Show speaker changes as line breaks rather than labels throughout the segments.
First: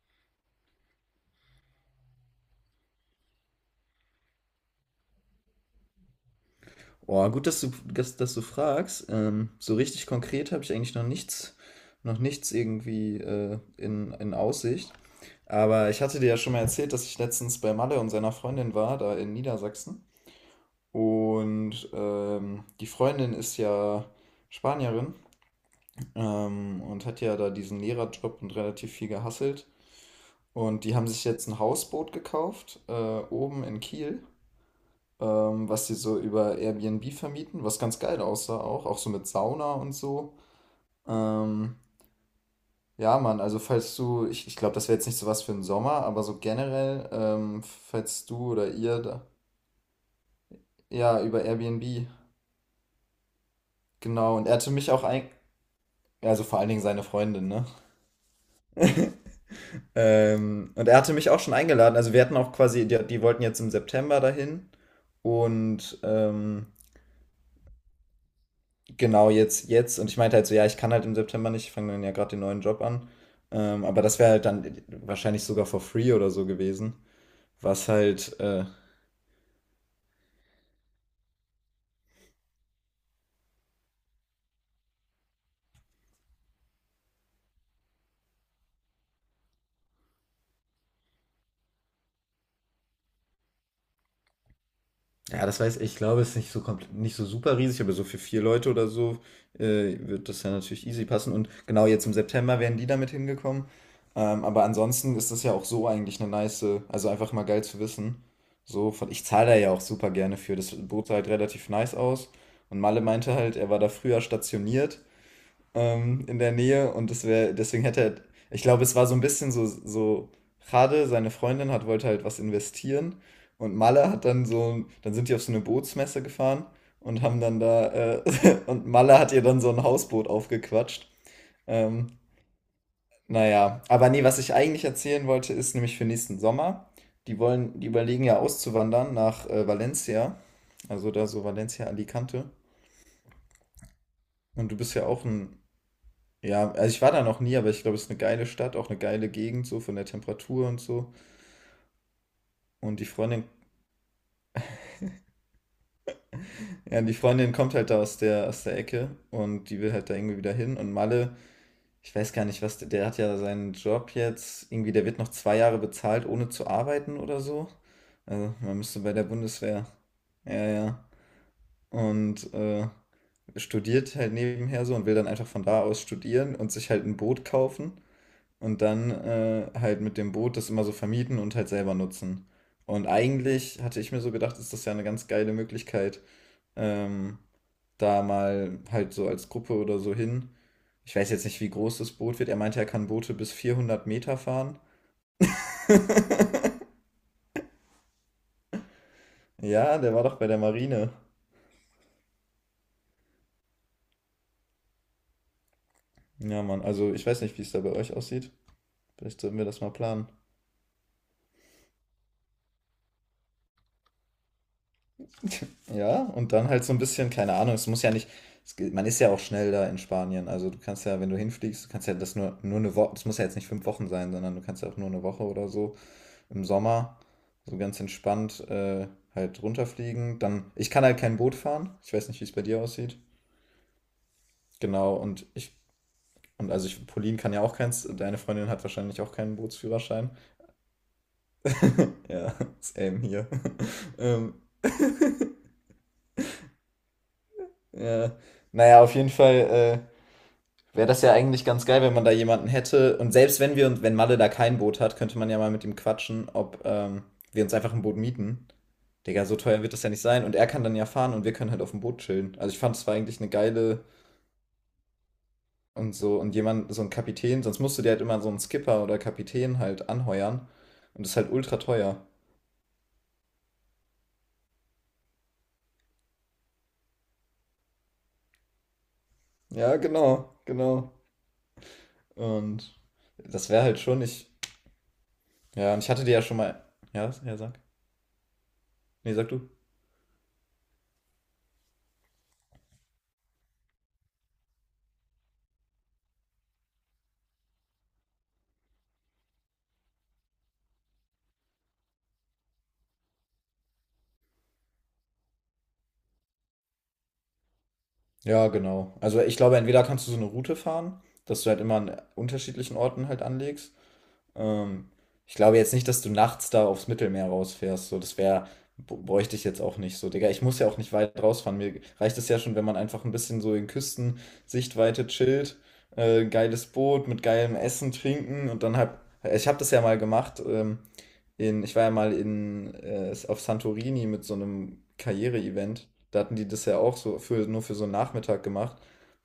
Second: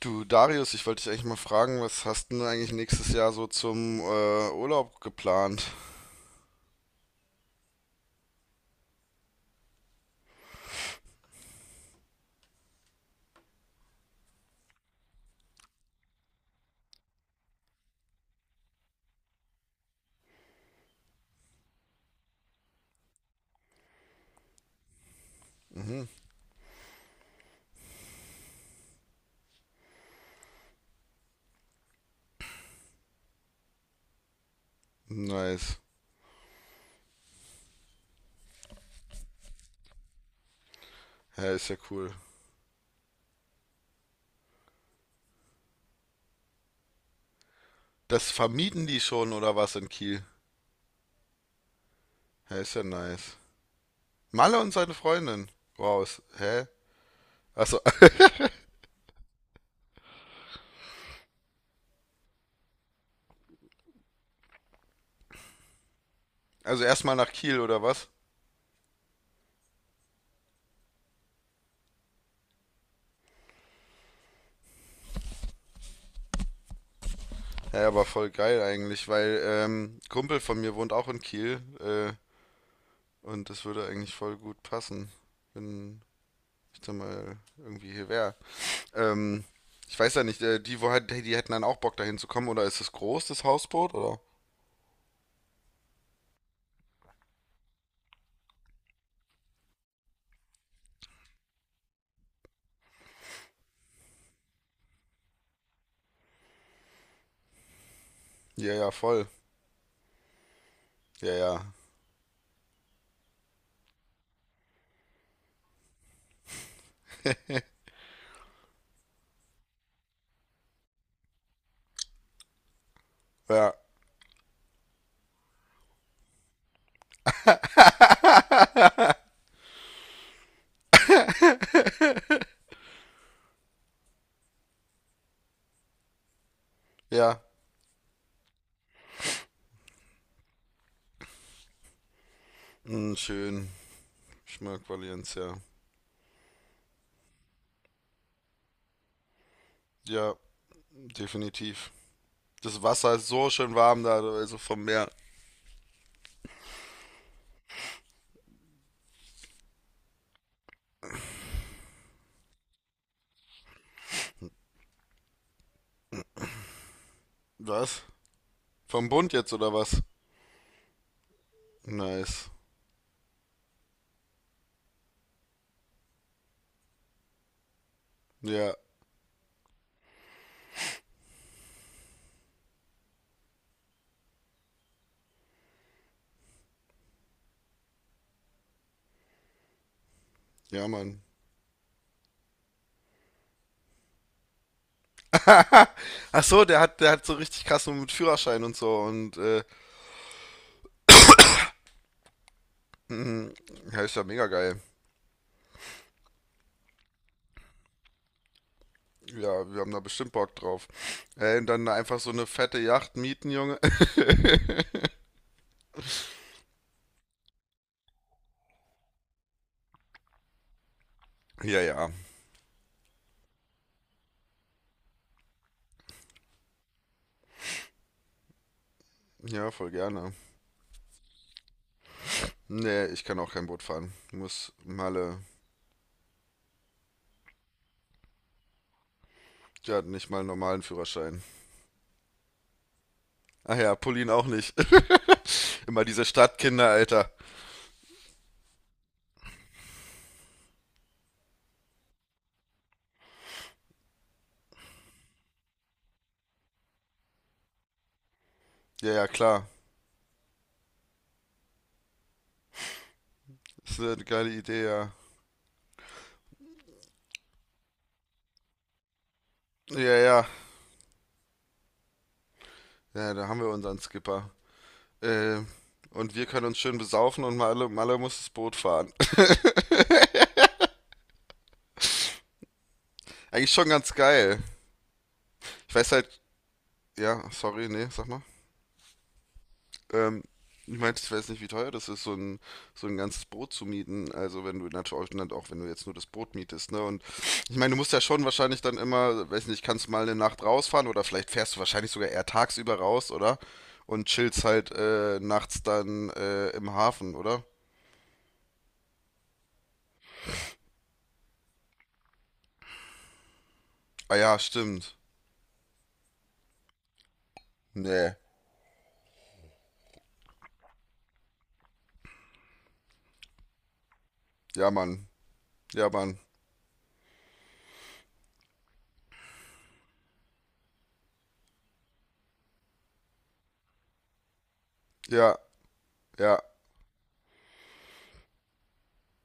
Du, Darius, ich wollte dich eigentlich mal fragen, was hast denn du eigentlich nächstes Jahr so zum Urlaub geplant?
Boah, gut, dass du fragst. So richtig konkret habe ich eigentlich noch nichts irgendwie in Aussicht. Aber ich hatte dir ja schon mal erzählt, dass ich letztens bei Malle und seiner Freundin war, da in Niedersachsen. Und die Freundin ist ja Spanierin, und hat ja da diesen Lehrerjob und relativ viel gehasselt. Und die haben sich jetzt ein Hausboot gekauft, oben in Kiel,
Nice.
was sie so über Airbnb vermieten, was ganz geil aussah auch, auch so mit Sauna und so.
Ja, ist
Ähm,
ja cool.
ja, Mann, also falls du, ich glaube, das wäre jetzt nicht so was für den Sommer, aber so generell, falls
Das
du oder
vermieten
ihr
die
da,
schon oder was in Kiel?
ja, über Airbnb,
Ja, ist ja nice.
genau. Und er
Malle
hatte
und
mich
seine
auch ein,
Freundin. Wow, ist,
also vor
hä?
allen Dingen seine Freundin, ne?
Achso,
Und er hatte mich auch schon eingeladen, also wir hatten auch quasi, die wollten jetzt im September dahin und
also erstmal nach Kiel oder was?
genau, jetzt. Und ich meinte halt so, ja, ich kann halt im September nicht, ich fange dann ja gerade den neuen Job an. Aber das wäre halt dann wahrscheinlich sogar for free oder so gewesen.
Ja,
Was
aber voll
halt,
geil eigentlich, weil Kumpel von mir wohnt auch in Kiel und das würde eigentlich voll gut passen, wenn ich da mal irgendwie hier wäre. Ähm, ich weiß ja nicht, die, wo halt, die hätten dann auch Bock dahin zu kommen, oder ist es groß, das Hausboot, oder?
ja, das weiß ich, ich glaube, es ist nicht so komplett, nicht so super riesig, aber so für vier Leute oder so wird das ja natürlich easy passen. Und genau jetzt im September wären die damit hingekommen. Aber ansonsten ist das ja auch so eigentlich eine nice, also einfach mal geil zu wissen.
Ja, ja,
So, von, ich
voll.
zahle da ja auch super gerne für. Das bot halt
Ja,
relativ
ja.
nice aus. Und Malle meinte halt, er war da früher stationiert, in der Nähe und das wäre, deswegen hätte er, ich glaube, es war so ein bisschen so. Jade, seine Freundin, hat, wollte halt was investieren
Ja,
und Malle hat dann so, dann sind die auf so eine Bootsmesse gefahren und haben dann da, und Malle hat ihr dann so ein Hausboot aufgequatscht. Ähm, naja, aber nee, was ich eigentlich erzählen wollte, ist nämlich für nächsten Sommer. Die
ja.
wollen, die überlegen ja auszuwandern nach Valencia, also da so Valencia Alicante.
Hm, schön. Ich
Und du
mag
bist ja auch
Valencia, ja.
ein ja, also ich war da noch nie, aber ich glaube, es ist eine geile Stadt, auch eine geile Gegend, so von der
Ja,
Temperatur und so.
definitiv. Das
Und die
Wasser ist
Freundin,
so schön warm da, also vom Meer.
ja, die Freundin kommt halt da aus der Ecke und die will halt da irgendwie wieder hin. Und Malle, ich weiß gar nicht, was, der hat ja seinen Job jetzt, irgendwie, der wird noch 2 Jahre bezahlt, ohne zu arbeiten oder so.
Was?
Also man müsste
Vom
bei der
Bund jetzt oder
Bundeswehr.
was?
Ja, ja.
Nice.
Und studiert halt nebenher so und will dann einfach von da aus studieren und sich halt ein Boot kaufen.
Ja,
Und dann halt mit dem Boot das immer so vermieten und halt selber nutzen. Und eigentlich hatte ich mir so gedacht, ist das ja eine ganz geile Möglichkeit, ähm, da mal halt so als Gruppe oder so hin.
ja,
Ich
Mann.
weiß jetzt nicht, wie groß das Boot wird. Er meinte, er kann Boote bis 400 Meter fahren.
Ach so, der hat so richtig krass nur mit Führerschein und so und
Ja, der war doch bei der Marine.
mhm. Ja, ist ja mega geil.
Ja, Mann, also ich weiß nicht, wie es da bei euch aussieht. Vielleicht sollten wir
Ja, wir
das
haben
mal
da
planen.
bestimmt Bock drauf. Ey, und dann einfach so eine fette Yacht mieten, Junge.
Ja, und dann halt so ein bisschen, keine Ahnung, es muss ja nicht, es, man ist ja auch schnell da in Spanien. Also du kannst ja, wenn du
Ja,
hinfliegst, du kannst
ja.
ja das nur eine Woche, das muss ja jetzt nicht 5 Wochen sein, sondern du kannst ja auch nur eine Woche oder so im Sommer so ganz entspannt halt
Ja, voll gerne.
runterfliegen. Dann, ich kann halt kein Boot fahren. Ich weiß nicht, wie es bei dir
Nee,
aussieht.
ich kann auch kein Boot fahren. Muss
Genau,
Malle.
und ich, und also ich, Pauline kann ja auch keins, deine Freundin hat wahrscheinlich auch keinen
Ja, nicht
Bootsführerschein.
mal einen normalen Führerschein.
Ja, same hier.
Ach ja, Pauline auch
ähm,
nicht. Immer diese Stadtkinder, Alter.
ja. Naja, auf jeden Fall, wäre das ja eigentlich ganz geil, wenn man da jemanden hätte. Und selbst wenn wir und wenn Malle da kein Boot hat, könnte man ja mal mit ihm quatschen, ob wir uns einfach ein Boot mieten.
Ja, ja,
Digga, so
klar.
teuer wird das ja nicht sein. Und er kann dann ja fahren und wir können halt auf dem Boot chillen. Also ich fand, es war eigentlich eine
Ist
geile
eine geile Idee, ja.
und so. Und jemand, so ein Kapitän, sonst musst du dir halt immer so einen Skipper oder Kapitän halt
Ja, ja.
anheuern. Und das ist halt ultra teuer.
Ja, da haben wir unseren Skipper. Äh, und wir können uns schön besaufen und Malle, Malle muss das Boot fahren.
Ja, genau, genau. Und das
Eigentlich
wäre
schon
halt
ganz
schon, ich,
geil. Ich
ja, und ich
weiß
hatte dir
halt.
ja schon mal, ja,
Ja,
ja, sag.
sorry, nee, sag mal.
Nee, sag du.
Ähm, ich meinte, ich weiß nicht, wie teuer das ist, so ein ganzes Boot zu mieten. Also wenn du natürlich dann auch, wenn du jetzt nur das Boot mietest, ne? Und ich meine, du musst ja schon wahrscheinlich dann immer, weiß nicht, kannst mal eine Nacht rausfahren oder vielleicht fährst du wahrscheinlich sogar eher tagsüber raus, oder? Und chillst halt nachts dann im Hafen, oder?
Ja, genau. Also ich glaube, entweder kannst du so eine Route fahren, dass du halt immer an unterschiedlichen Orten halt anlegst.
Ah ja,
Ähm,
stimmt.
Ich glaube jetzt nicht, dass du nachts da aufs Mittelmeer rausfährst. So,
Nee.
das wäre, bräuchte ich jetzt auch nicht so. Digga, ich muss ja auch nicht weit rausfahren. Mir reicht es ja schon, wenn man einfach ein bisschen so in
Ja,
Küstensichtweite
Mann.
chillt,
Ja, Mann.
geiles Boot mit geilem Essen, Trinken und dann halt, ich habe das ja mal gemacht, in, ich war ja mal in, auf Santorini mit so einem
Ja,
Karriere-Event. Da hatten
ja.
die das ja auch so für, nur für so einen Nachmittag gemacht.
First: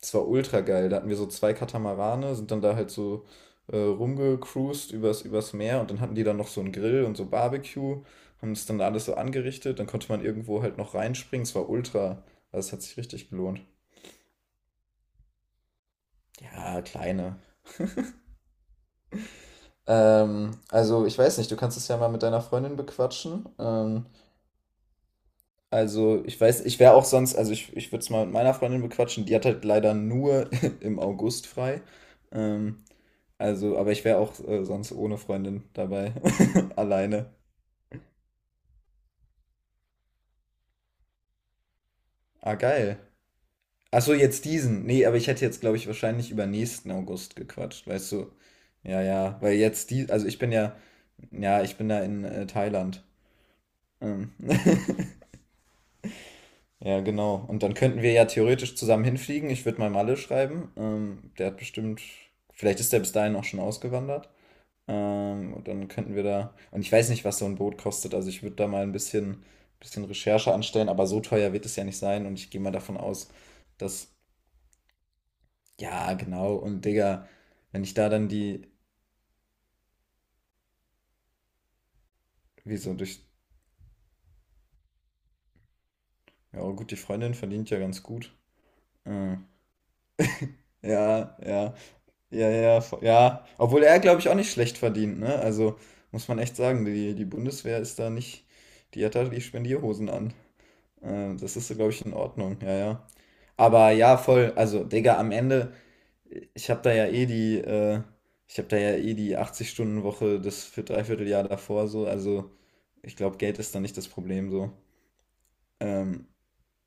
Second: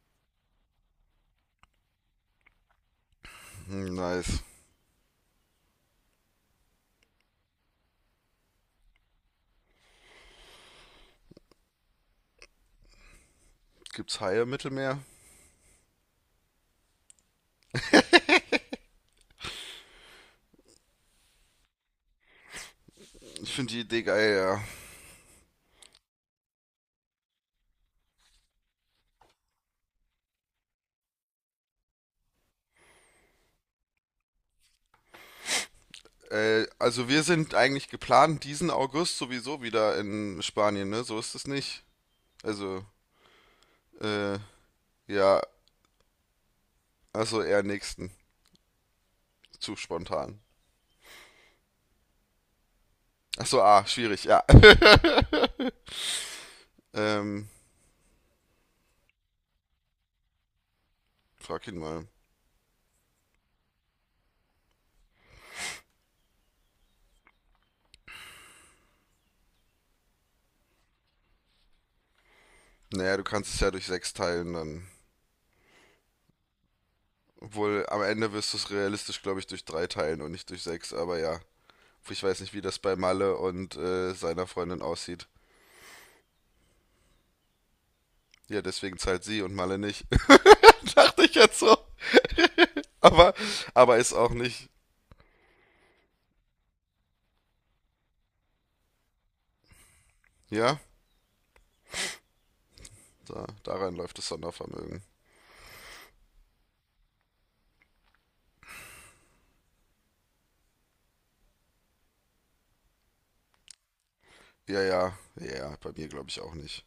Das war ultra geil. Da hatten wir so zwei Katamarane, sind dann da halt so
Hm, nice.
rumgecruised übers Meer und dann hatten die dann noch so einen Grill und so Barbecue, haben das dann alles so angerichtet. Dann konnte man irgendwo halt noch reinspringen. Es war ultra, also es hat sich richtig gelohnt.
Gibt's Haie im Mittelmeer?
Ja, kleine. Also ich weiß nicht, du kannst es ja mal mit deiner Freundin bequatschen.
Ich finde die Idee geil, ja.
Also, ich weiß, ich wäre auch sonst, also ich würde es mal mit meiner Freundin bequatschen, die hat halt leider nur im August frei. Ähm, also, aber ich wäre auch sonst ohne Freundin dabei,
Also wir
alleine.
sind eigentlich geplant, diesen August sowieso wieder in Spanien, ne? So ist es nicht.
Ah,
Also,
geil. Ach so,
äh,
jetzt diesen. Nee, aber ich
ja,
hätte jetzt, glaube ich, wahrscheinlich über nächsten August
also eher
gequatscht,
nächsten.
weißt du? Ja, ja, weil
Zu
jetzt die, also ich
spontan.
bin ja, ja, ich bin da in Thailand.
Ach so, ah, schwierig,
Ähm.
ja.
Ja, genau.
Ähm,
Und dann könnten wir ja theoretisch zusammen hinfliegen. Ich würde mal Malle schreiben. Der hat
frag ihn
bestimmt,
mal.
vielleicht ist der bis dahin auch schon ausgewandert. Und dann könnten wir da, und ich weiß nicht, was so ein Boot kostet. Also ich würde da mal ein bisschen Recherche anstellen, aber so teuer wird es ja nicht sein. Und ich gehe mal davon
Naja, du
aus,
kannst es ja durch
dass,
sechs teilen, dann.
ja, genau. Und Digga,
Obwohl,
wenn ich
am
da dann
Ende wirst du
die,
es realistisch, glaube ich, durch drei teilen und nicht durch sechs, aber ja. Ich weiß nicht, wie das
wieso
bei
durch,
Malle und seiner Freundin aussieht.
ja gut, die Freundin verdient ja ganz gut.
Ja, deswegen zahlt
Äh,
sie und Malle nicht. Dachte ich
ja,
jetzt
ja.
so.
Ja, ja, ja,
Aber,
ja. Obwohl
aber
er,
ist
glaube ich,
auch
auch nicht
nicht.
schlecht verdient, ne? Also muss man echt sagen, die, die Bundeswehr ist da nicht, die hat da die Spendierhosen an.
Ja?
Das ist, glaube ich, in Ordnung, ja, ja.
Da, da
Aber
rein
ja,
läuft das
voll, also,
Sondervermögen.
Digga, am Ende, ich habe da ja eh die, ich habe da ja eh die 80-Stunden-Woche das für Dreivierteljahr davor so, also ich glaube, Geld ist da nicht das Problem so.
Ja, ja, ja, ja, bei mir glaube
Ähm,
ich auch nicht.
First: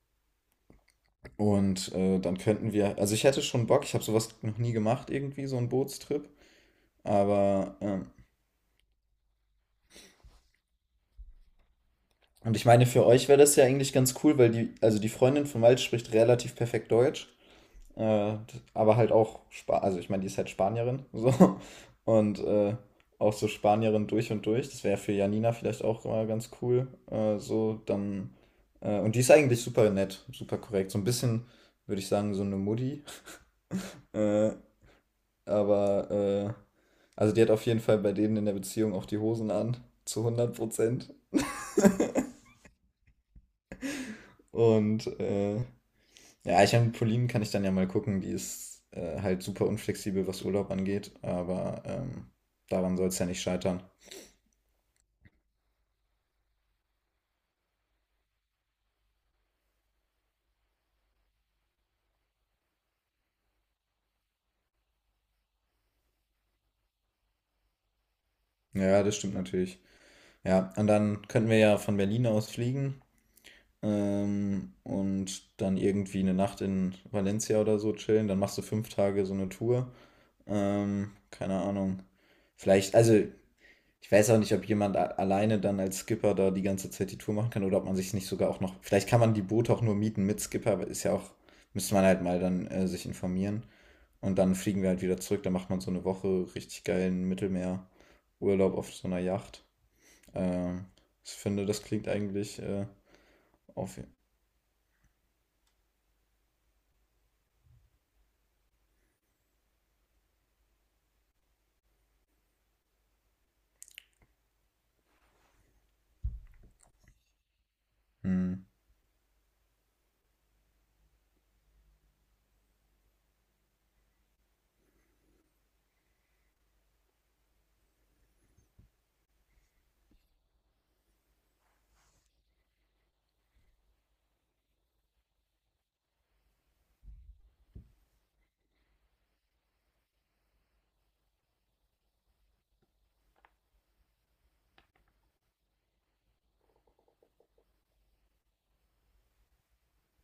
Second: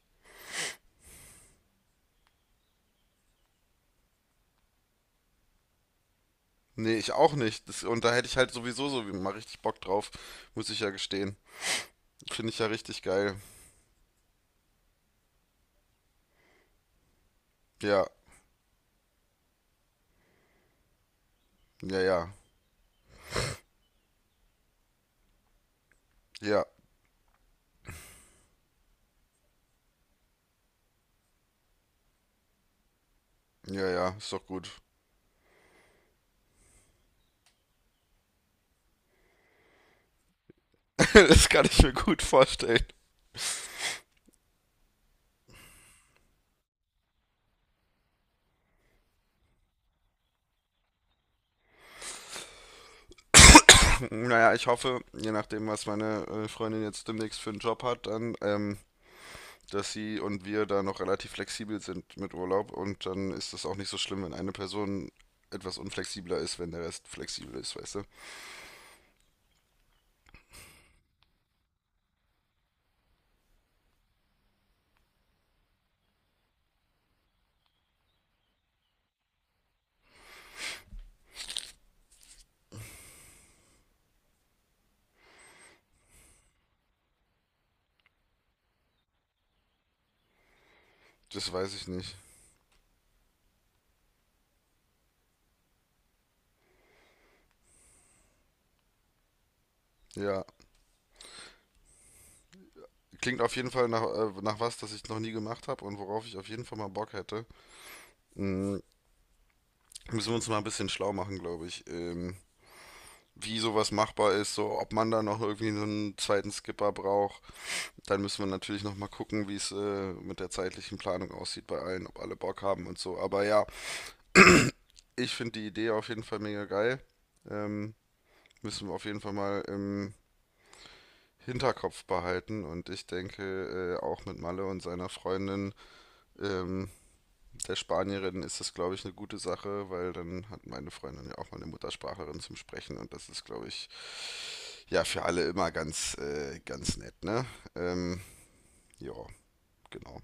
und dann könnten wir, also ich hätte schon Bock, ich habe sowas noch nie gemacht, irgendwie, so einen Bootstrip.
Nee, ich auch nicht.
Aber
Das, und da hätte ich halt sowieso so mal richtig Bock drauf, muss ich ja gestehen. Finde
und
ich ja
ich meine,
richtig
für euch
geil.
wäre das ja eigentlich ganz cool, weil die, also die Freundin von Malte spricht relativ perfekt Deutsch,
Ja,
äh, aber halt auch, Spa also ich meine, die ist halt Spanierin, so,
ja, ja,
und auch so Spanierin durch und durch. Das wäre für Janina vielleicht auch mal ganz
ja,
cool, so, dann, und die ist eigentlich super nett, super korrekt, so ein bisschen, würde ich sagen, so eine Mutti,
ja, ja, ist doch
äh,
gut.
aber, also die hat auf jeden Fall bei denen in der Beziehung auch die Hosen an, zu 100%.
das kann ich mir gut vorstellen.
Und ja, ich habe Pauline, kann ich dann ja mal gucken, die ist halt super unflexibel, was Urlaub angeht, aber daran soll es ja nicht scheitern.
Naja, ich hoffe, je nachdem, was meine Freundin jetzt demnächst für einen Job hat, dann, dass sie und wir da noch relativ flexibel sind mit Urlaub und dann ist das auch nicht so schlimm, wenn eine Person etwas unflexibler ist, wenn der Rest flexibel ist, weißt du?
Ja, ja, das stimmt natürlich. Ja, und dann könnten wir ja von Berlin aus fliegen, und dann irgendwie eine Nacht in Valencia oder so chillen. Dann machst du 5 Tage so eine Tour. Keine Ahnung. Vielleicht, also ich weiß auch nicht, ob jemand alleine dann als Skipper da die ganze Zeit die Tour machen kann oder ob man sich nicht sogar auch noch. Vielleicht kann man die Boote auch nur mieten mit Skipper, aber ist ja auch,
Das weiß ich
müsste man
nicht.
halt mal dann sich informieren. Und dann fliegen wir halt wieder zurück. Dann macht man so eine Woche richtig geilen Mittelmeerurlaub auf so einer Yacht.
Ja,
Ähm, Ich finde, das klingt eigentlich
klingt auf jeden Fall
auf.
nach, nach was, das ich noch nie gemacht habe und worauf ich auf jeden Fall mal Bock hätte. Mm, müssen wir uns mal ein bisschen schlau machen, glaube ich. Wie sowas machbar ist, so ob man da noch irgendwie so einen zweiten Skipper braucht. Dann müssen wir
Hm.
natürlich noch mal gucken, wie es mit der zeitlichen Planung aussieht bei allen, ob alle Bock haben und so. Aber ja, ich finde die Idee auf jeden Fall mega geil. Ähm, müssen wir auf jeden Fall mal im Hinterkopf behalten und ich denke auch mit Malle und seiner Freundin ähm, der Spanierin ist das, glaube ich, eine gute Sache, weil dann hat meine Freundin ja auch mal eine Muttersprachlerin zum Sprechen und das ist, glaube ich, ja, für alle immer ganz, ganz nett, ne? Ähm, ja, genau.